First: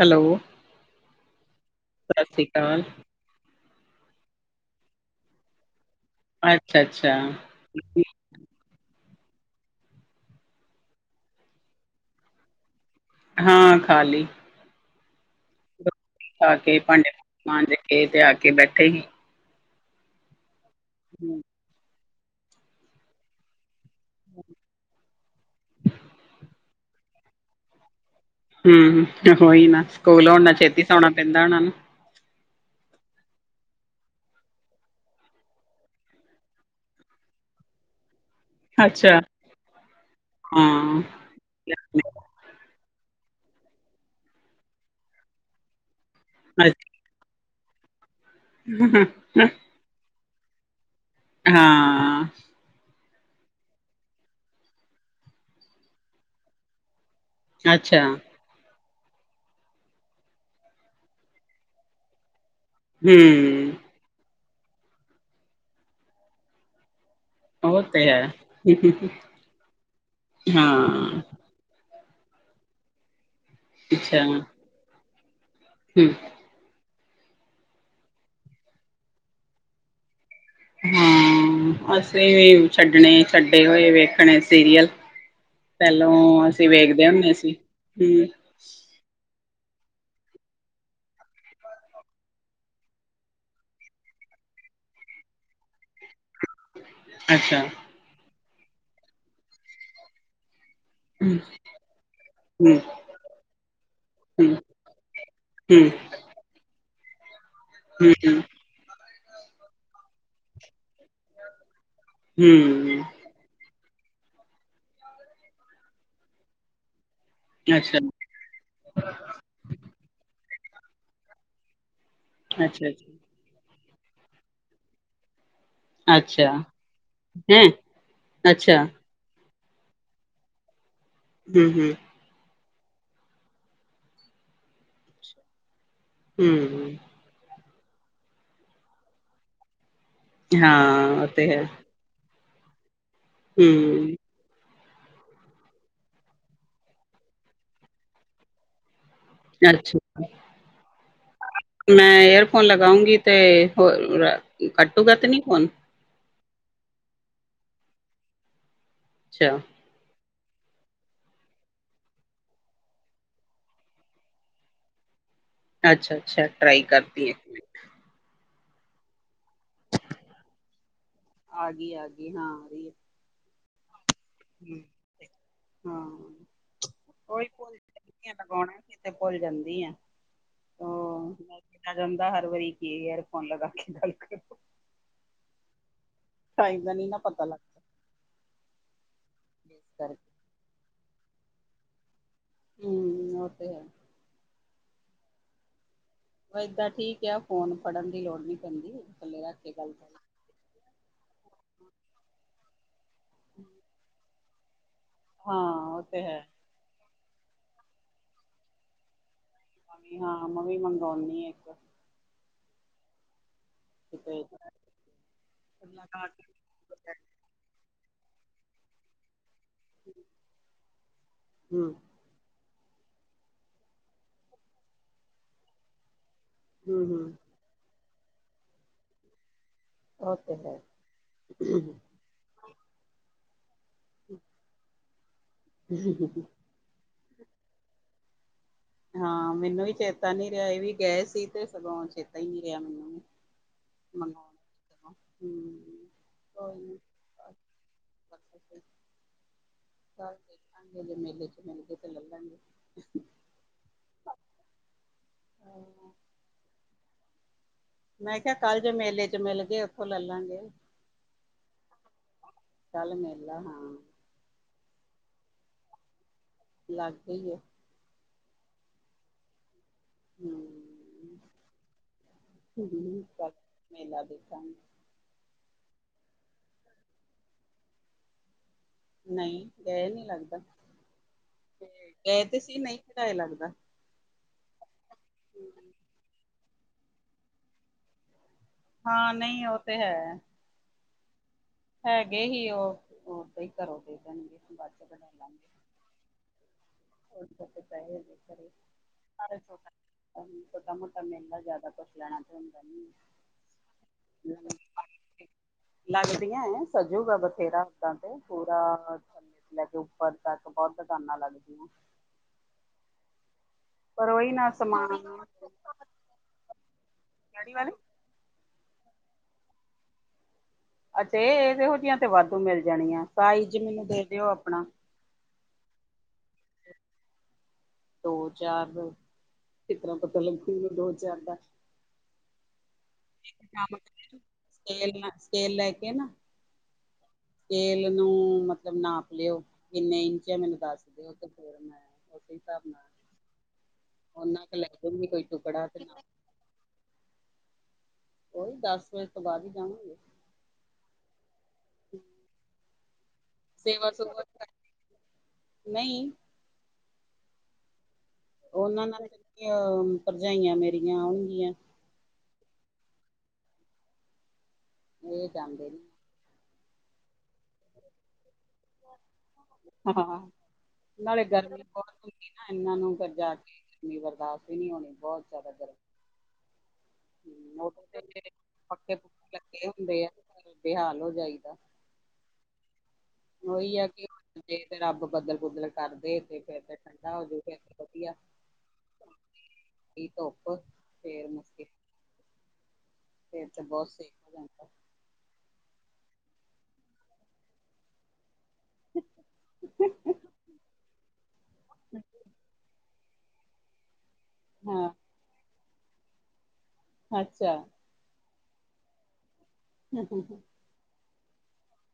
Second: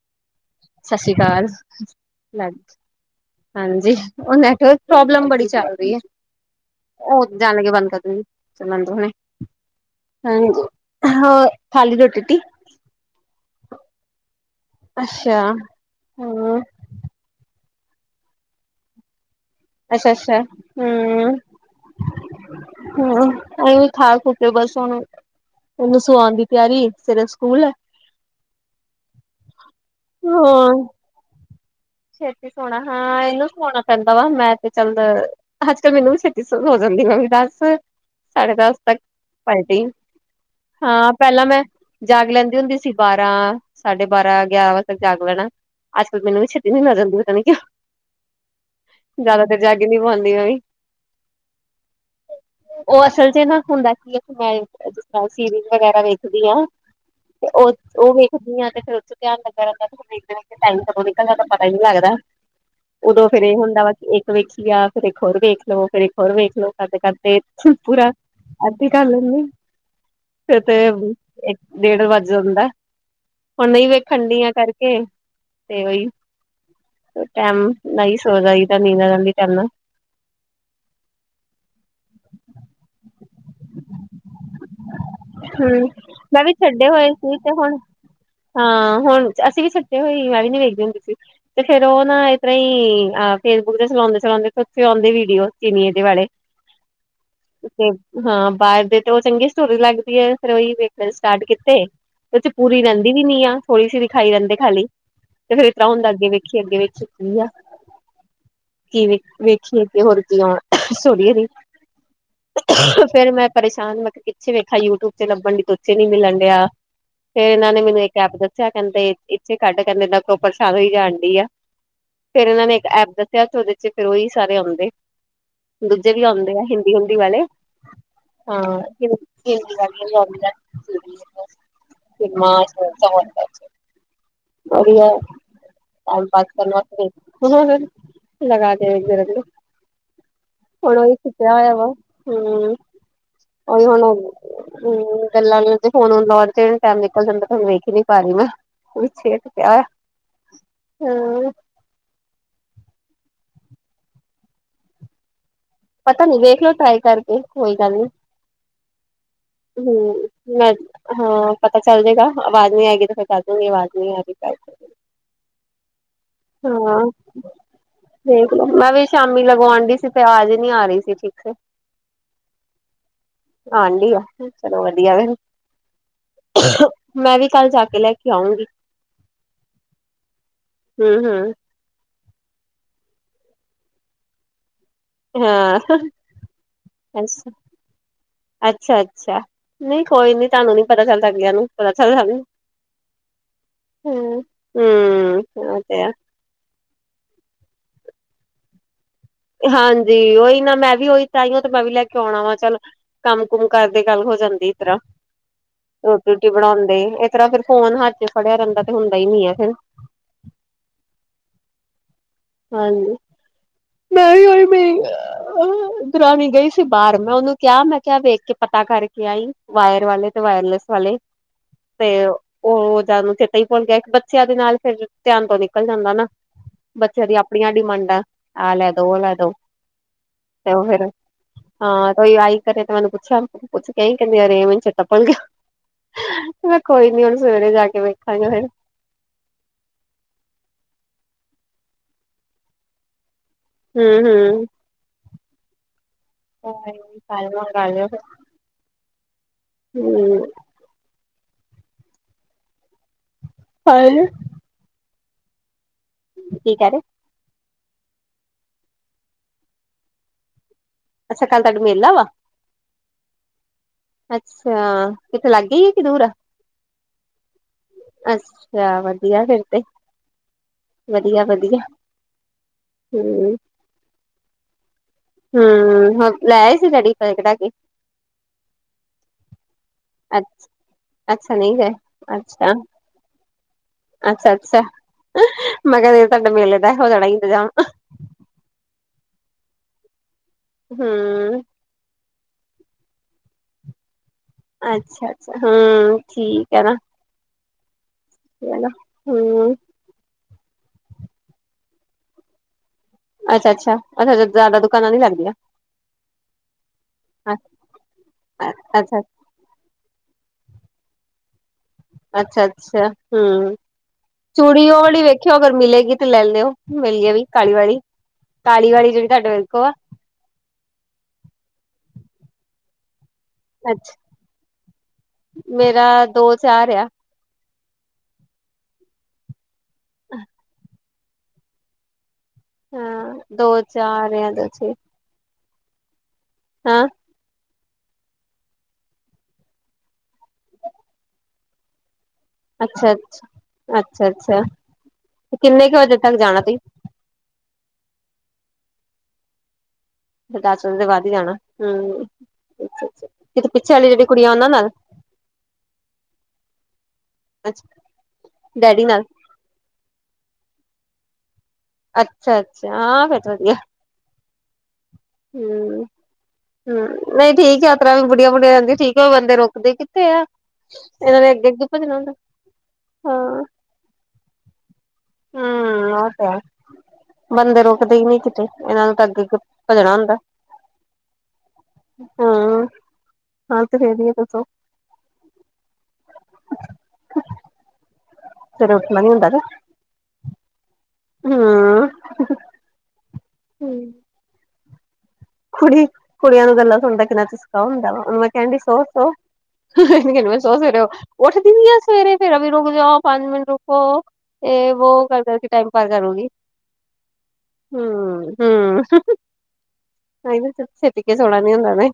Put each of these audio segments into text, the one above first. Hello. ਸਤਿ ਸ੍ਰੀ ਅਕਾਲ। ਸਤਿ ਸ੍ਰੀ ਅਕਾਲ। ਹਾਂਜੀ, ਉਹ ਨੈਟਵਰਕ ਪ੍ਰੋਬਲਮ ਬੜੀ ਚੱਲ ਰਹੀ ਐ, ਅੱਛਾ-ਅੱਛਾ, ਉਹ ਜਾਣ ਲੱਗੇ ਬੰਦ ਕਰ ਦੇ। ਬੰਦ ਹੋਣੇ, ਹਾਂਜੀ, ਹੋਰ ਖਾਲੀ ਰੋਟੀ ਰਟੀ ਹਾਂ ਖਾਲੀ। ਅੱਛਾ। ਆ ਹਮ ਕੇ ਭਾਂਡੇ- ਭੂਡੇ ਮਾਂਜ ਕੇ ਤੇ ਆ ਕੇ ਬੈਠੇ ਹੀ। ਅੱਛਾ -ਅੱਛਾ। ਹੂੰ। ਹਾਂ, ਉਹ। ਖਾਂ - ਖੂ ਕੇ ਬਸ ਹੁਣ, ਉਹ ਨੂੰ ਸਵਾਉਣ ਦੀ ਤਿਆਰੀ ਐ, ਸਵੇਰੇ ਸਕੂਲ ਹੂੰ, ਉਹੀ ਨਾ ਸਕੂਲ ਹੋਣ ਨਾਲ ਹਾਂ ਛੇਤੀ ਸੌਣਾ ਪੈਂਦਾ ਉਹਨਾ ਨੂੰ। ਛੇਤੀ ਸੋਣਾ ਹਾਂ ਇਹਨੂੰ ਸੋਣਾ ਪੈਂਦਾ ਵਾ, ਮੈਂ ਤੇ ਚੱਲ ਅੱਜ -ਕੱਲ੍ਹ ਮੈਨੂੰ ਵੀ ਛੇਤੀ ਸੋ ਸ਼ੁਰੂ ਹੋ ਜਾਂਦੀ ਵ ਵੀ ਦਸ ਸਾਢੇ ਦਸ ਤੱਕ, ਅੱਛਾ, ਪਾਲਟੀ, ਹਾਂ। ਪਹਿਲਾਂ ਮੈਂ ਜਾਗ ਲੈਂਦੀ ਹੁੰਦੀ ਸੀ ਬਾਰਾਂ, ਸਾਢੇ ਬਾਰਾਂ, ਗਿਆਰਾਂ ਵਜੇ ਤੱਕ ਜਾਗ ਲੈਣਾ। ਅੱਜ ਕੱਲ੍ਹ ਕਿੰਨੇ ਵਜੇ? ਨੀਂਦ ਆ ਜਾਂਦੀ ਪਤਾ ਨੀ ਕਿਉਂ, ਜਿਆਦਾ ਅੱਛਾ, ਦੇਰ ਜਾਗ ਨੀ ਪਾਉਂਦੀ ਮੈਂ ਵੀ। ਹਾਂ। ਉਹ ਅਸਲ 'ਚ ਹੁੰਦਾ ਕੀ, ਮੈਂ ਜਿਸ ਤਰ੍ਹਾਂ ਸੀਰੀਜ਼ ਵਗੈਰਾ ਵੇਖਦੀ ਆ। ਤੇ ਉਹ, ਅੱਛਾ, ਉਹ ਵੇਖਦੀ ਆ ਤੇ ਫਿਰ ਉਹ 'ਚ ਧਿਆਨ ਲੱਗਿਆ ਰਹਿੰਦਾ, ਟਾਇਮ ਬਗੈਰਾ ਕਦੋਂ ਨਿਕਲ ਜਾਂਦਾ। ਪਤਾ ਹੀ ਨਹੀਂ ਲੱਗਦਾ, ਉਦੋਂ ਫੇਰ ਇਹ ਹੂੰ, ਹੁੰਦਾ ਵਾ ਕਿ ਵੇਖਿਆ ਫਿਰ ਇੱਕ ਹੋਰ ਵੇਖਲੋ, ਫਿਰ ਇੱਕ ਹੋਰ ਵੇਖ ਲੋ, ਕਰਦੇ -ਕਰਦੇ ਫਿਰ ਉਹ ਤੇ ਪੂਰਾ, ਹੈ। ਅੱਧਾ ਕਰ ਲੈਂਦੇ ਫਿਰ ਤੇ, ਹਾਂ, ਇੱਕ ਡੇਢ ਵੱਜ ਜਾਂਦਾ, ਹੁਣ ਨਹੀਂ ਅੱਛਾ। ਵੇਖਣ ਡੀਆਂ ਕਰਕੇ, ਤੇ ਹੂੰ, ਉਹੀ ਟਾਈਮ, ਨਾਲ ਸੋ ਜਾਈਦਾ ਦਾ ਨੀਂਦ ਆ ਜਾਂਦੀ, ਟੈਮ ਨਾਲ। ਹਾਂ, ਅਸੀਂ ਵੀ ਛੱਡਣੇ ਛੱਡੇ ਹੋਏ ਵੇਖਣੇ ਸੀਰੀਅਲ। ਹੂੰ ਮੈਂ ਪਹਿਲੋਂ ਵੀ ਅਸੀਂ ਛੱਡੇ ਵੇਖਦੇ ਹੋਏ ਹੁੰਦੇ ਤੇ ਸੀ, ਹੁਣ ਹਮ। ਹਾਂ, ਹੁਣ ਅਸੀਂ ਵੀ ਛੱਡੇ ਹੋਏ, ਮੈਂ ਵੀ ਨੀ ਵੇਖਦੀ ਹੁੰਦੀ ਸੀ। ਤੇ ਫੇਰ ਉਹ ਨਾ ਇਸ ਤਰ੍ਹਾਂ ਈ, ਫੇਸਬੁੱਕ ਤੇ ਚਲਾਉਂਦੇ- ਚਲਾਉਂਦੇ ਉੱਥੇ ਆਉਂਦੇ ਵੀਡੀਓ ਚੀਨੀਏ ਦੇ ਵਾਲੇ ਅੱਛਾ। ਤੇ ਹਾਂ ਬਾਹਰ ਦੇ ਤੇ ਉਹ ਚੰਗੀ ਸਟੋਰੀ ਲੱਗਦੀ ਏ, ਫਿਰ ਉਹੀ ਵਖ ਫਿਰ ਸਟਾਰਟ ਕੀਤੇ, ਉਹ 'ਚ ਹੂੰ, ਪੂਰੀ ਰਹਿੰਦੀ ਵੀ ਨੀ ਆ, ਥੋੜੀ ਸੀ ਦਿਖਾਈ ਹੂੰ, ਰਹਿੰਦੇ ਖਾਲੀ ਤੇ ਫਿਰ ਹੂੰ, ਅੱਗੇ ਵੇਖੀ, ਅੱਗੇ ਵਿਚ ਕੀ ਆ। ਠੀਕ ਐ। ਕੀ ਵ ਵੇਖੀਏ ਤੇ ਹੋਰ ਕੀ ਆਉਣਾ [unintelligible] ਹੂੰ, ਤੇ ਫੇਰ ਮੈਂ ਪਰੇਸ਼ਾਨ ਮੈਂਖਿਆ ਅਸੀਂ ਵੇਖਿਆ ਯੂਟਿਊਬ ਤੇ ਲੱਬਣ ਉੱਥੇ ਨੀ ਮਿਲਣ ਡਿਆ ਫਿਰ ਇਹਨਾਂ ਨੇ ਅੱਛਾ, ਮੈਨੂੰ ਇੱਕ ਐਪ ਦੱਸਿਆ ਕਹਿੰਦੇ ਇੱਥੇ ਕੱਢ ਕਹਿੰਦੇ ਨਾ ਕੋ ਪਰੇਸ਼ਾਨ ਹੋਈ ਜਾਣ ਡਈ ਆ। ਫਿਰ ਇਹਨਾਂ ਨੇ ਇੱਕ ਅੱਛਾ, ਐਪ ਅੱਛਾ। ਦੱਸਿਆ ਜੋ ਉਹਦੇ ਫਿਰ ਉਹੀ ਸਾਰੇ ਆਉਂਦੇ। ਦੂਜੇ ਵੀ ਅੱਛਾ, ਆਉਂਦੇ ਆ ਹਿੰਦੀ ਹੁੰਦੀ ਵਾਲੇ ਹੈਂ, ਹਾਂ ਅੱਛਾ, [inaudible] ਹੂੰ ਹੂੰ [inaudible] ਬੜੀਆ ਟਾਈਮ ਪਾਸ ਕਰ ਹੂੰ। [inaudible] ਹੁਣ ਉਹੀ ਹਾਂ, ਉਹ ਤੇ ਸੁੁੱਟਿਆ ਹੈ, ਹੋਇਆ ਵਾ ਹੂੰ ਉਹੀ ਹੁਣ ਹੂੰ, ਹਮ ਗੱਲਾਂ ਵਿੱਚ ਫੋ਼ਨ ਲਾਉਣ ਚ ਟੈਮ ਨਿਕਲ ਜਾਂਦਾ ਤੁਹਾਨੂੰ ਵੇਖ ਹੀ ਨੀ ਪਾ ਰਹੀ ਮੈਂ [inaudible] [unintelligible] ਹੂੰ ਮੈਂ ਏਅਰਫੋਨ ਲਗਾਉਂਗੀ ਤੇ ਹੋ ਕੱਟੂਗਾ ਤੇ ਨੀ ਫੋ਼ਨ? ਪਤਾ ਨੀ ਵੇਖਲਓ ਟਰਾਈ ਕਰਕੇ ਕੋਈ ਗੱਲ ਨੀ ਅੱਛਾ। ਹੂੰ ਮ ਹਾਂ ਪਤਾ ਚੱਲ ਜੇਗਾ ਆਵਾਜ਼ ਨਹੀਂ ਆਏਗੀ ਤਾਂ ਫਿਰ ਕਰ ਦੂੰਗੀ ਆਵਾਜ਼ ਨਹੀਂ ਆਗੀ ਅੱਛਾ-ਅੱਛਾ ਟਰਾਈ ਕਰਤੀ ਇੱਕ ਮਿੰਟ ਵੇਖ ਲੋ ਮੈਂ ਵੀ ਸ਼ਾਮੀ ਲਗਉਣ ਡਈ ਸੀ ਤੇ ਅਵਾਜ਼ ਨੀ ਆ ਰਹੀ ਸੀ ਠੀਕ ਸੇ ਆ ਗਈ ਆ ਗਈ ਹਾਂ ਰਹੀ ਆਉਣ ਡਈ ਆ ਹੈ। ਚਲੋ ਵਧੀਆ ਹਾਂ, ਫੇਰ ਮੈਂ ਉਹੀ ਵੀ ਕੱਲ ਭੁੱਲ ਜਾ ਕੇ ਲੈ ਜਾਂਦੀ ਕੇ ਆ ਆਊਂਗੀ। ਲਗਾਉਣਾ ਸੀ ਤੇ ਭੁੱਲ ਜਾਂਦੀ ਹੂੰ ਹੂੰ ਕਿਆ ਜਾਂਦਾ ਹਰ ਵਾਰੀ ਕੀ ਏਅਰਫੋ਼ਨ ਲਗਾ ਕੇ ਗੱਲ ਕਰੋ। ਹਾਂ। ਟਾਈਮ ਦਾ ਨੀ ਨਾ ਪਤਾ ਅੱਛਾ, ਲੱਗਦਾ। ਅੱਛਾ-ਅੱਛਾ ਇਸ ਨਹੀਂ ਕੋਈ ਕਰਕੇ ਨੀ ਤੁਹਾਨੂੰ ਨੀ ਪਤਾ ਚੱਲਦਾ ਅਗਲਿਆਂ ਨੂੰ ਪਤਾ ਚੱਲਦਾ ਸਾਨੂੰ ਹੂੰ ਉਹ ਤੇ ਹੈ। ਹੂੰ ਹੂੰ ਉਹ ਤੇ ਐ। ਵ ਏਦਾਂ ਠੀਕ ਆ ਫੋ਼ਨ ਫੜਨ ਦੀ ਲੋੜ ਨੀ ਪੈਂਦੀ। ਥੱਲੇ ਰੱਖ ਕੇ ਗੱਲ ਹਾਂਜੀ ਕਰ ਉਹੀ ਨਾ ਮੈਂ ਵੀ ਉਹੀ ਤਾਈਉ ਤੇ ਮੈਂ ਵੀ ਲੈ ਕੇ ਆਉਣਾ ਵਾ ਚੱਲ ਕੰਮ ਕੁਮ ਕਰਦੇ ਗੱਲ ਹੋ ਜਾਂਦੀ ਇਸ ਤਰ੍ਹਾਂ ਹਾਂ ਉਹ ਤੇ ਹੈ ਰੋਟੀ-ਰੁਟੀ ਬਣਾਦੇ ਤਰ੍ਹਾਂ ਫੋ਼ਨ ਹੱਥ ਚ ਫੜਿਆ ਰਹਿੰਦਾ ਤੇ ਹੁੰਦਾ ਈ ਨੀ ਐ ਫਿਰ ਮੰਮੀ ਹਾਂ ਮੈਂ ਵੀ ਮੰਗਾਉਨੀ ਆ ਇੱਕ ਹਾਂਜੀ, ਮੈਂ ਕਿਤੇ ਵੀ ਉਹੀ ਮੇਰੀ ਹਮ ਦੁਰਾਣੀ ਗਈ ਸੀ ਹਮ ਬਾਹਰ ਮੈਂ ਉਹਨੂੰ ਕਿਆ ਮੈਂ ਕਿਹਾ ਵੇਖ ਕੇ ਪਤਾ ਕਰਕੇ ਆਈ ਵਾਇਰ ਵਾਲੇ ਤੇ ਵਾਇਰਲੈਸ ਵਾਲੇ ਤੇ ਉਹ ਜਦਾ ਨੂੰ ਚੇਤਾ ਹੀ ਭੁੱਲ ਗਿਆ ਇੱਕ ਬੱਚਿਆਂ ਦੇ ਨਾਲ ਫਿਰ ਧਿਆਨ ਤੋਂ ਨਿਕਲ ਜਾਂਦਾ ਨਾ 'ਚ ਹਮ ਆਪਣੀਆਂ ਡਿਮਾਂਡਾਂ ਆਹ ਲੈ ਦੋ ਉਹ ਲੈ ਦੋ ਉਹ 'ਤੇ ਹੈ ਉਹ ਫਿਰ ਹਾਂ ਆਈ ਘਰੇ 'ਤੇ ਮੈਨੂੰ ਪੁੱਛਿਆ ਪੁੱਛ ਕੇ ਕਹਿੰਦੇ ਯ [unintelligible] ਹਮ ਹ। 'ਚ' ਕੋਈ ਨੀ ਹੁਣ ਸਵੇਰੇ ਜਾ ਕੇ ਵੇਖਾਂਗੇ ਫਿਰ। ਹਾਂ, ਮੈਨੂੰ ਵੀ ਚੇਤਾ ਨੀ ਰਿਹਾ ਇਹ ਵੀ ਗਏ ਸੀ 'ਤੇ ਸਗੋਂ ਚੇਤਾ ਹੀ ਨੀ ਰਿਹਾ ਮੈਨੂੰ ਵੀ ਹਮ, ਮੰਗਵਾਉਣ ਹਮ। ਹਮ। ' ਕੋਈ ਨੀ [unintelligible] ਕੱਲ੍ਹ ਦੇਖਾਂਗੇ ਜ ਮੇਲੇ 'ਚ' ਮਿਲ ਕੇ 'ਤੇ ਲੱਲਾਂਗੇ। ' [unintelligible] ਕੋਈ ਨਾ। ਕੀ ਕਹਿ ਰਹੇ। ਮੈਂ ਕਿਹਾ ਕੱਲ੍ਹ ਜੇ ਮੇਲੇ 'ਚ' ਮਿਲਗੇ ਉੱਥੋਂ ਲੈ ਲਾਂਗੇ। ਅੱਛਾ, ਕੱਲ੍ਹ ਤੁਹਾਡੇ ਮੇਲਾ ਵਾ ਕੱਲ੍ਹ ਮੇਲਾ ਹਾਂ। ਅੱਛਾ, ਕਿੱਥੇ ਲਾਗੇ ਈ ਆ ਕਿ ਦੂਰ ਆ? ਲਾਗੇ ਈ ਆ। ਅੱਛਾ, ਵਧੀਆ ਫਿਰ 'ਤੇ ਹੂੰ ਵਧੀਆ-ਵਧੀਆ ' [inaudible] ' ਕੱਲ ਹਮ। ਮੇਲਾ ਦੇਖਾਂਗੇ। ਹਮ, ਲੈ ਆਏ ਸੀ ਡੈਡੀ ਪੈਸੇ ਕੱਢਾ ਕੇ ਨਹੀਂ, ਗਏ ਨੀ ਲੱਗਦਾ ' [inaudible] ਅੱਛਾ ਨਹੀਂ ਗਏ ' ਗਏ 'ਤੇ ਸੀ ਨਹੀਂ ਕਢਾਏ ਲੱਗਦਾ। ਅੱਛਾ-ਅੱਛਾ ਮੈਂ ਕਿਹਾ ਫਿਰ ਤੁਹਾਡੇ ਮੇਲੇ ਦਾ ਹੋ ਜਾਣਾ ਹੀ ਇੰਤਜ਼ਾਮ ਹਾਂ, ਨਹੀਂ ਉਹ 'ਤੇ ਹੈ। ਹਮ। ਹੈਗੇ ਹੀ ਉਹ, ਨਹੀਂ ਘਰੋਂ ਦੇ ਦੇਣਗੇ। ਬਾਅਦ ਚ ਅੱਛਾ-ਅੱਛਾ ਹਮ, ਠੀਕ ਐ ਨਾ। ਹੋਰ ਪੈਸੇ ਪੈ ਜਾਂਦੇ। ਹਣਾ, ਹਮ। ਛੋਟਾ-ਮੋਟਾ ਮੇਲਾ ਜਿਆਦਾ ਕੁੱਛ ਲੈਣਾ 'ਤੇ ਹੁੰਦਾ ਨੀ। ਅੱਛਾ-ਅੱਛਾ, ਅੱਛਾ, ਜ਼ਿਆਦਾ ਦੁਕਾਨਾਂ ਨੀ ਲੱਗਦੀਆਂ' ' [inaudible] ਹੈਂ, ਸਜੂਗਾ ਬਥੇਰਾ ਉਦਾਂ 'ਤੇ ਪੂਰਾ ਅੱਛਾ ਥੱਲੇ ਤੋਂ ਲੈ ਕੇ ਉੱਪਰ ਤੱਕ ਬਹੁਤ ਦੁਕਾਨਾਂ ਲੱਗਦੀਆਂ। ਅੱਛਾ-ਅੱਛਾ, ਹਮ। ਪਰ ਉਹੀ ਨਾ ਚੂੜੀ ਉਹ ਸਮਾਨ ਵਾਲੀ ਵੇਖਿਓ ਅਗਰ ਮਿਲੇਗੀ 'ਤੇ ਲੈ ਲਿਓ ਮੇਰੇ ਲੀ ਵੀ ਕਾਲੀ ਵਾਲੀ ਕਾਲੀ ਵਾਲੀ ਜਿਹੜੀ ਤੁਹਾਡੇ ਵਾਲੀ ਆ ਕੋਲ ਅੱਛਾ, ਇਹ-ਇਹ ਇਹੋ ਜਿਹੀਆਂ 'ਤੇ ਵਾਧੂ ਮਿਲ ਜਾਣੀਆਂ, ਸਾਈਜ਼ ਮੈਨੂੰ ਅੱਛਾ ਦੇ ਦਿਓ ਆਪਣਾ ਮੇਰਾ ਦੋ, ਚਾਰ ਆ। ਦੋ, ਚਾਰ ' [inaudible] ' ਕਿਸ ਤਰ੍ਹਾਂ ਪਤਾ ਲੱਗੂ ਦੋ, ਚਾਰ ਦਾ ਹਾਂ ਇੱਕ ਦੋ ਕੰਮ ਚਾਰ ਕਰਿਓ ਆ ' [inaudible] ਦੋ ' ਛੇ ਸਕੇਲ ਨਾ, ਸਕੇਲ ਲੈ ਕੇ ਨਾ ਹਾਂ। ਸਕੇਲ ਨੂੰ, ਮਤਲਬ, ਨਾਪ ਲਿਓ ਕਿੰਨੇ ਇੰਚ ਆ ਮੈਨੂੰ ਦੱਸ ਦਿਓ। 'ਤ ਹੋਰ ਮੈਂ ਉਸੇ ਹਿਸਾਬ ਨਾਲ ਅੱਛਾ-ਅੱਛਾ, ਅੱਛਾ-ਅੱਛਾ ਉਹਨਾਂ ਕੁ ਲੈ ਜੂਗੀ ਕੋਈ 'ਤੇ ਟੁਕੜਾ ਕਿੰਨੇ ਕ ਤੇ ਵਜੇ ਨਾ ਤੱਕ ਜਾਣਾ ਤੁਸੀਂ? ਉਹੀ ਦੱਸ ਵਜੇ ਤੋਂ ਬਾਅਦ ਹੀ ਜਾਵਾਂਗੇ। ਫਿਰ ਦੱਸ ਵਜੇ ਤੋਂ ਬਾਅਦ ਹੀ ਜਾਣਾ ਹਮ, ਅੱਛਾ-ਅੱਛਾ। ਕਿ ਪਿੱਛੇ ਵਾਲੀ ਸੇਵਾ ਜਿਹੜੀ ਸੁਵਾ ਕੁੜੀਆਂ ਉਹਨਾਂ ਨਾਲ' ' [inaudible] ' ' ਨਹੀਂ [unintelligible] ਉਹਨਾਂ ਨਾਲ ਭਰਜਾਈਆਂ ਮੇਰੀਆਂ ਆਉਣਗੀਆਂ ਅੱਛਾ -ਅੱਛਾ, ਹਾਂ ਫੇਰ ਤਾਂ ਵਧੀਆ। ਇਹ ਜਾਂਦੇ ਨੇ ਹਮ, ਹਮ ਨਹੀਂ ਠੀਕ ਯਾਤਰਾ ਵੀ ਬੁੜੀਆਂ -ਬੁੜੀਆਂ ਜਾਂਦੀਆ, ਠੀਕ ਹੈ ਬੰਦੇ ਰੋਕ ਹਾਂ, ਨਾਲੇ ਗਰਮੀ ਅੱਗੇ ਬਹੁਤ ਭੱਜਣਾ ਹੁੰਦਾ ਹੁੰਦੀ ਨਾ ਇਹਨਾਂ ਨੂੰ ਜਾ ਹਾਂ ਕੇ ਨੀ ਬਰਦਾਸ਼ਤ ਵੀ ਨਹੀਂ ਹੋਣੀ, ਬਹੁਤ ਜ਼ਿਆਦਾ ਗਰਮੀ। ਹਮ ਉਹ ਤੇ ਹੈ ਬੰਦੇ ਉਹ ਰੁਕਦੇ ਹੀ ਨਹੀਂ ਕਿਤੇ, ਇਹਨਾਂ ਨੇ ਪੱਕੇ ਤਾਂ ਅੱਗੇ- ਪੁੱਕੇ ਅੱਗੇ ਲੱਗੇ ਭੱਜਣਾ ਹੁੰਦੇ ਆ ਹੁੰਦਾ। ਬੇਹਾਲ ਹੋ ਜਾਈਦਾ ਹਾਂ, ਹਾਂ ਉਹੀ ਤੇ ਆ ਫਿਰ ਕਿ ਜੇ ਤੇ ਰੱਬ ਬੱਦਲ ਬੁਦਲ ਕਰਦੇ, ਤੇ ਫੇਰ ਤੇ ਠੰਡਾ ਹੋਜੂ, ਫਿਰ ਵਧੀਆ ਇਸ ਤਰ੍ਹਾਂ ਨੀਂ ਹੁੰਦਾ। ਕੀ ਧੁੱਪ, ਫੇਰ ਮਸ ਹੂੰ ਫਿਰ ਤੇ ਬਹੁਤ ਸਹੀ। ਕੁੜੀ, ਕੁੜੀਆਂ ਨੂੰ ਗੱਲਾਂ ਸੁਣਦਾ ਕਿੰਨਾ ਚਸਕਾ ਹੁੰਦਾ ਵਾ, ਉਹਨੂੰ ਮੈਂ ਕਹਿਣ ਡ ਸੋ ਸੋ ਹ ਮ ਸੋ ਸਰੇ ਉੱਠਦੀ ਨੀਂ ਆ ਸਵੇਰੇ ਫਿਰ ਵੀ ਰੁਕ ਜਾਓ, ਪੰਜ ਮਿੰਟ ਰੁਕੋ। ਇਹ ਹਾਂ ਵੋ ਕਰਦੇ ਕੇ ਟਾਈਮ ਪਾ ਕਰੂਗੀ। ਅੱਛਾ। ਹਮ, ਹਮ। ਨਹੀਂ ਛੇਤੀ ਕੇ ਸੋਣਾ ਨੀ ਹੁੰਦਾ ਨਾ,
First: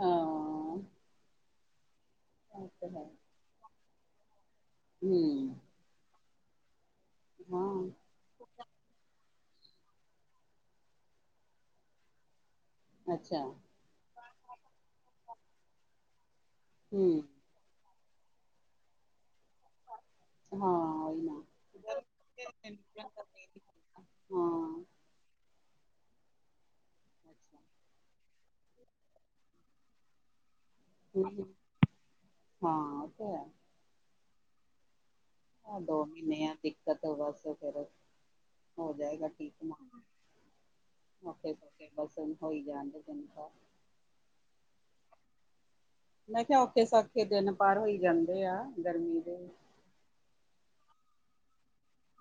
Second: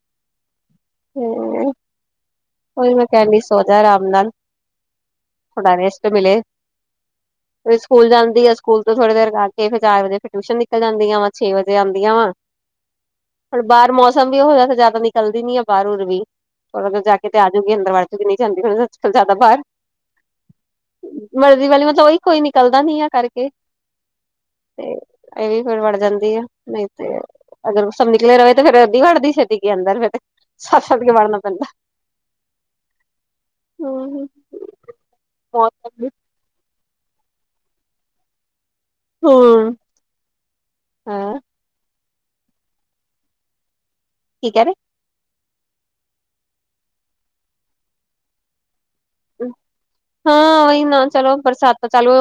ਹਾਂ [unintelligible] ਹਮ ਉਹ ਤੇ ਉਹੀ ਮੈਂ ਕਹਿੰਦੀ, ਸੋਂਜਾ ਆਰਾਮ ਨਾਲ। ਹਮ। ਥੋੜਾ ਰੈਸਟ ਮਿਲ, ਹਾਂ ਸਕੂਲ ਜਾਂਦੀ ਆ, ਸਕੂਲ ਤੋਂ ਥੋੜੀ ਦੇਰ ਗ ਤੇ ਫਿਰ ਚਾਰ ਵਜੇ ਫੇਰ ਟਿਊਸ਼ਨ ਨਿਕਲ ਜਾਂਦੀਆਂ ਵਾ, ਛੇ ਵਜੇ ਆਉਂਦੀਆਂ ਵਾ। ਅੱਛਾ। ਹੁਣ ਬਾਹਰ ਮੌਸਮ ਵੀ ਉਹ ਜਿਹਾ ਜ਼ਿਆਦਾ ਨਿਕਲਦੀ ਨੀ ਹੈ, ਬਾਹਰ ਬੁਹਰ ਵੀ ਥੋੜਾ ਜ ਹੂੰ, ਜਾ। ਕੇ ਤੇ ਆਜੂਗੀ ਅੰਦਰ ਚ ਵੀ ਨਹੀਂ ਜਾਂਦੀ, ਅੱਜਕੱਲ ਜ਼ਿਆਦਾ ਬਾਹਰ ਹਾਂ ਉਹੀ ਨਾ। ਗਰਮੀ ਵਾਲੀ ਮਤਲਬ, ਉਹੀ ਕੋਈ ਨਿਕਲਦਾ ਨੀ ਆ ਕਰਕੇ। ਹਾਂ, ਤੇ ਇਹ ਵੀ ਫਿਰ ਵੜ ਜਾਂਦੀ ਆ, ਨਹੀਂ ਤੇ ਅਗਰ ਸਭ ਨਿਕਲੇ ਰਹੇ ਤਾਂ ਫੇਰ ਅੱਧੀ ਵੜਦੀ ਛਟੀ ਕੇ ਅੰਦਰ, ਫਿਰ ਸੱਦ- ਸੱਦ ਕੇ ਵਾੜਨਾ ਹੂੰ, ਪੈਂਦਾ। ਹਾਂ, ਉਹ ਤੇ ਹੈ। ਹਮ। ਹਾਂ ਦੋ ਮਹੀਨੇ ਆ ਦਿੱਕਤ, ਬਸ ਫਿਰ ਹੋ ਜਾਏਗਾ ਠੀਕ, ਹਮ ਓ ਹਾਂ [unintelligible] ਬਸ ਹੋਈ ਜਾਣਦੇ ਤਨ ਠੀਕ ਹੈ। ਮੈਂ ਕਿਹਾ ਔਖੇ- ਸੌਖੇ ਦਿਨ ਪਾਰ ਹੋਈ ਜਾਂਦੇ ਆ, ਗਰਮੀ ਦੇ ਹਾਂ ਉਹਹੀ ਨਾ ਚਲੋ, ਬਰਸਾਤ ਤਾਂ ਚਾਲੂ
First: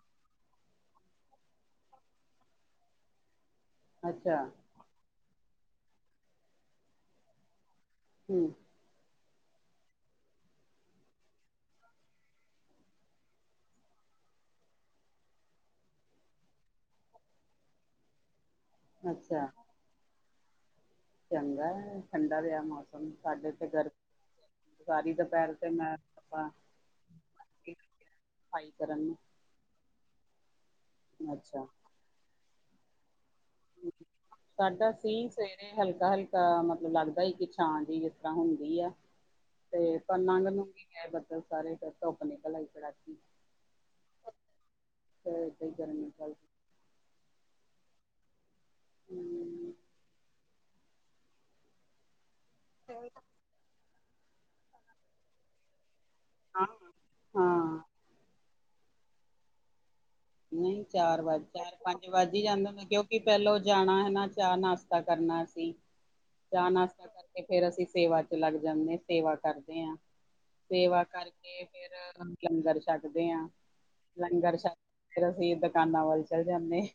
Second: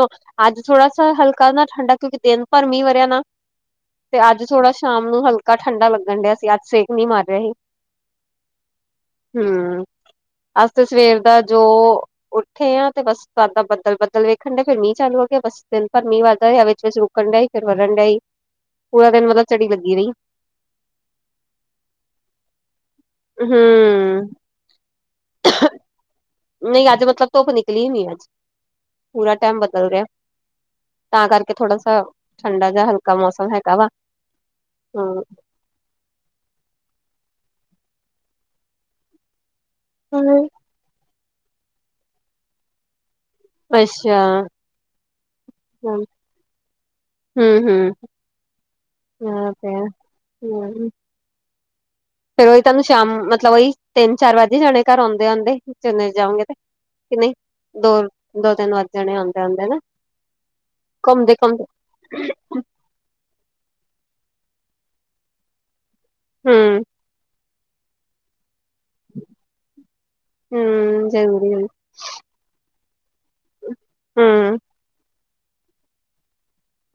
ਅੱਜ ਥੋੜ੍ਹਾ ਸਾ, ਹਲਕਾ ਨਾ, ਠੰਡਾ, ਦਿਨ ਭਰ ਮੀਂਹ ਵਰ੍ਹਿਆ ਨਾ। ਤੇ ਅੱਛਾ। ਅੱਜ ਥੋੜਾ ਸ਼ਾਮ ਨੂੰ ਹਲਕਾ ਠੰਢਾ ਲੱਗਣ ਡਹਾ ਸੀ, ਅੱਜ ਸੇਕ ਨਹੀਂ ਮਾਰ ਰਿਹਾ ਸੀ। ਹਮ। ਹਮ, ਅਸ ਸਵੇਰ ਦਾ ਜੋ ਉੱਠੇ ਆ, ਤੇ ਬਸ ਸਾਦਾ ਬਦਲ- ਬੱਦਲ ਵੇਖਣ ਡ, ਫੇਰ ਮੀਹ ਚਾਲੂ ਹੋ ਗਿਆ, ਬਸ ਦਿਨ ਪਰ ਮੀਂਹ ਵੱਦਾ ਰਿਹਾ ਵਿੱਚ ਚੱਕਣ ਡਿਆ, ਫਿਰ ਵਰਣ ਡਿਆਈ, ਪੂਰਾ ਦਿਨ ਮਤਲਬ ਅੱਛਾ ਚੜੀ ਲੱਗੀ ਰਹੀ। ਚੰਗਾ, ਠੰਡਾ ਰਿਹਾ ਮੌਸਮ, ਸਾਡੇ ਤੇ ਹੂੰ ਗਰਮੀ, ਸਾਰੀ ਦੁਪਹਿਰ ਤੇ ਮੈਂ ਆਪਾਂ ਨਹੀਂ ਅੱਜ ਮਤਲਬ ਧੁੱਪ ਨਿਕਲੀ ਨ ਅੱਜ, ਸਫਾਈ ਕਰਨ ਪੂਰਾ ਟਾਈਮ ਬਦਲ ਰਿਹਾ। ਤਾਂ ਨੂੰ ਕਰਕੇ ਅੱਛਾ ਥੋੜਾ ਸ, ਠੰਡਾ ਜਾਂ ਹਲਕਾ ਮੌਸਮ ਹੈ। ਸਾਡਾ ਸੀ। ਤੇ ਹਲਕਾ- ਹਲਕਾ ਮਤਲਬ ਲੱਗਦਾ ਹੀ, ਕਿ ਛਾਂ ਜ ਜਿਸ ਤਰ੍ਹਾਂ ਹੁੰਦੀ ਆ। ਤੇ ਨੂੰ ਗੀ ਹੈ ਬਲ ਸਾਰੇ ਧੁੱਪ ਨੇ ਨਿਕਲ ਕੜਾਕੀ ਅੱਛਿਆ' ' ਤੇ ਏਦਾਂ ਹੀ [unintelligible] ਗਰਮੀ ਚੱਲ ਪਈ ਹੂੰ-ਹੂੰ ਕਿਹਾ ਹਮ, ਤੇ ਹੈ, ਉਹੀ। ਫੇਰ ਉਹੀ ਤੁਹਾਨੂੰ ਸ਼ਾਮ ਮਤਲਬ ਉਹੀ ਤਿੰਨ, ਚਾਰ ਵੱਜ ਜਾਣੇ ਘਰ ਆਉਂਦੇ-ਆਉਂਦੇ। ਚੰਨੇ ਜਾਉਗੇ ਤੇ, ਹਾਂ ਕਿ ਨਹੀਂ ਹਾਂ ਦੋ-ਦੋ, ਤਿੰਨ ਵੱਧ ਜਾਣੇ ਆਂਦੇ- ਆਂਦੇ ਨਾ। ਨਹੀਂ, ਚਾਰ ਘੁੰਮਦੇ ਵੱਜ ਘੁੰਮਦੇ ਚਾਰ, ਪੰਜ ਵੱਜ ਹੀ ਜਾਂਦੇ ਕਿਉਂ। ਕੀ ਪਹਿਲੋਂ ਜਾਣਾ ਹਨਾ, ਚਾਹ ਨਾਸ਼ਤਾ ਕਰਨਾ ਅਸੀ, ਚਾਹ ਹੂੰ, ਨਾਸ਼ਤਾ ਕਰ। ਤੇ ਫੇਰ ਅਸੀਂ ਸੇਵਾ 'ਚ' ਲੱਗ ਜਾਂਨੇ ਆ। ਸੇਵਾ ਕਰਦੇ ਆ, ਸੇਵਾ ਹੂੰ ਜ਼ਰੂਰੀ ਕਰਕੇ ਹੂੰ, ਫੇਰ ਲੰਗਰ 'ਚ' ਛੱਕਦੇ ਆ, ਲੰਗਰ ਹੂੰ। ਛੱਕ ਕੇ ਫੇਰ ਅਸੀਂ ਦੁਕਾਨਾਂ ਵੱਲ ਚਲੇ ਜਾਂਣੇ ਆ।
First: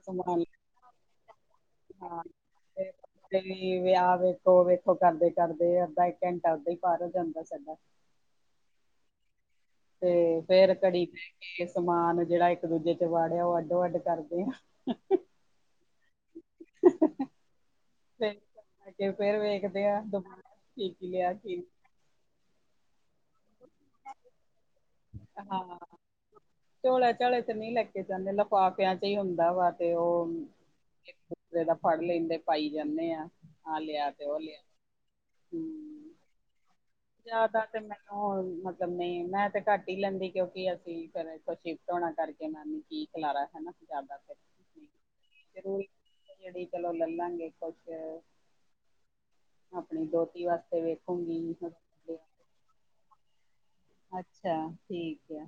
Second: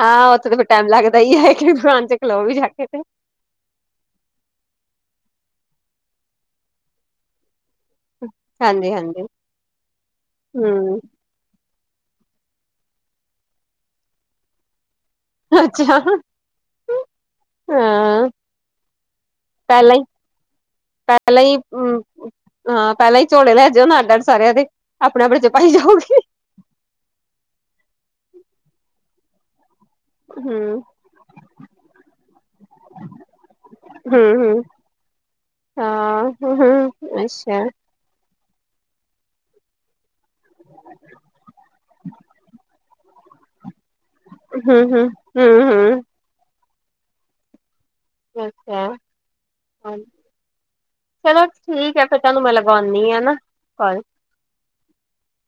ਹਾਂ, ਉੱਥੇ ਤੇ ਫਿਰ ਟਾਈਮ ਲੱਗਦਾ ਹੀ ਹੈ। ਕਿ ' [unintelligible] ' ਖਲੋ ਵੀ ਜਾ ਕੇ ਤੇ। ਬਈ ਵਿਆਹ ਵੇਖੋ-ਵੇਖੋ ਕਰਦੇ-ਕਰਦੇ ਅੱਧਾ ਘੰਟਾ ਉਦਾਂ ਹੀ ਵੱਧ ਜਾਂਦਾ ਸਾਡਾ। ਹਾਂਜੀ-ਹਾਂਜੀ। ਤੇ ਫੇਰ ਹੂੰ, ਘੜੀ ਤੇ ਕਿ ਸਮਾਨ ਜਿਹੜਾ ਇੱਕ ਦੂਜੇ 'ਚ' ਵਾੜਿਆ ਉਹ ਅੱਡੋ-ਅੱਡ ਕਰ ਦੇਣ। ਅੱਛਿਆ, ਹਾਂ। ਅਤੇ ਫੇਰ ਵੇਖਦੇ ਪਹਿਲਾਂ ਆ, ਹੀ ਦੁਬਾਰਾ ਕੀ-ਕੀ ਲਿਆ ਪਹਿਲਾਂ ਹੀ ਸੀ। ਹੂੰ ਹਾਂ, ਪਹਿਲਾਂ ਹੀ ਝੋਲੇ ਲੈ ਜੋ ਨਾ ਅੱਡ - ਅੱਡ ਸਾਰਿਆਂ ਦੇ, ਆਪਣੇ-ਆਪਣੇ 'ਚ' ਪਾਈ ਜਾਉਗੇ। ਝੋਲੇ-ਝਾਲੇ ਤਾਂ ਨਹੀਂ ਲੈ ਕੇ ਜਾਂਦੇ, ਲਿਫ਼ਾਫਿਆ 'ਚ' ਹੀ ਹੁੰਦਾ ਵਾ। ਤੇ ਉਹ ਹੂੰ, ਕਿਸੇ ਦਾ ਫੜ ਲੈਂਦੇ ਪਾਈ ਜਾਂਨੇ ਆ, ਆਹ ਲਿਆ ਤੇ ਉਹ ਲਿਆ। ਹੂੰ-ਹੂੰ। ਹੂੰ ਹਾਂ, ਹੁੰ-ਹੁੰ। ਜ਼ਿਆਦਾ ਤੇ ਮੈਂ ਉਹ ਮਤਲਬ ਨਹੀਂ, ਮੈਂ ਤੇ ਘੱਟ ਹੀ ਲੈਂਨੀ ਕਿਉਂਕਿ ਅਸੀਂ ਫੇਰ ਇਥੋਂ ਸ਼ਿਫਟ ਹੋਣਾ ਕਰਕੇ ਮੈਂ ਕੀ ਖਿਲਾਰਾ ਹਨਾ, ਜਿਆਦਾ ਤਰ। ਹੂੰ-ਹੂੰ, ਹੂੰ-ਹੂੰ। ਰੇੜੀ ਕੋਲੋ ਲੈਲਾ ਗੇ, ਕੁਛ। ਅੱਛਾ। ਆਪਣੀ ਧੋਤੀ ਵਾਸਤੇ ਚਲੋ ਵੇਖੂਗੀ ਹੁ। ਠੀਕ ਹੈ ਫਿਰ ਤੁਹਾਨੂੰ ਮੈਂ ਲਗਾਉਂਨੀ ਆ ਨਾ, ਕੋਲ। ਅੱਛਾ, ਠੀਕ ਐ।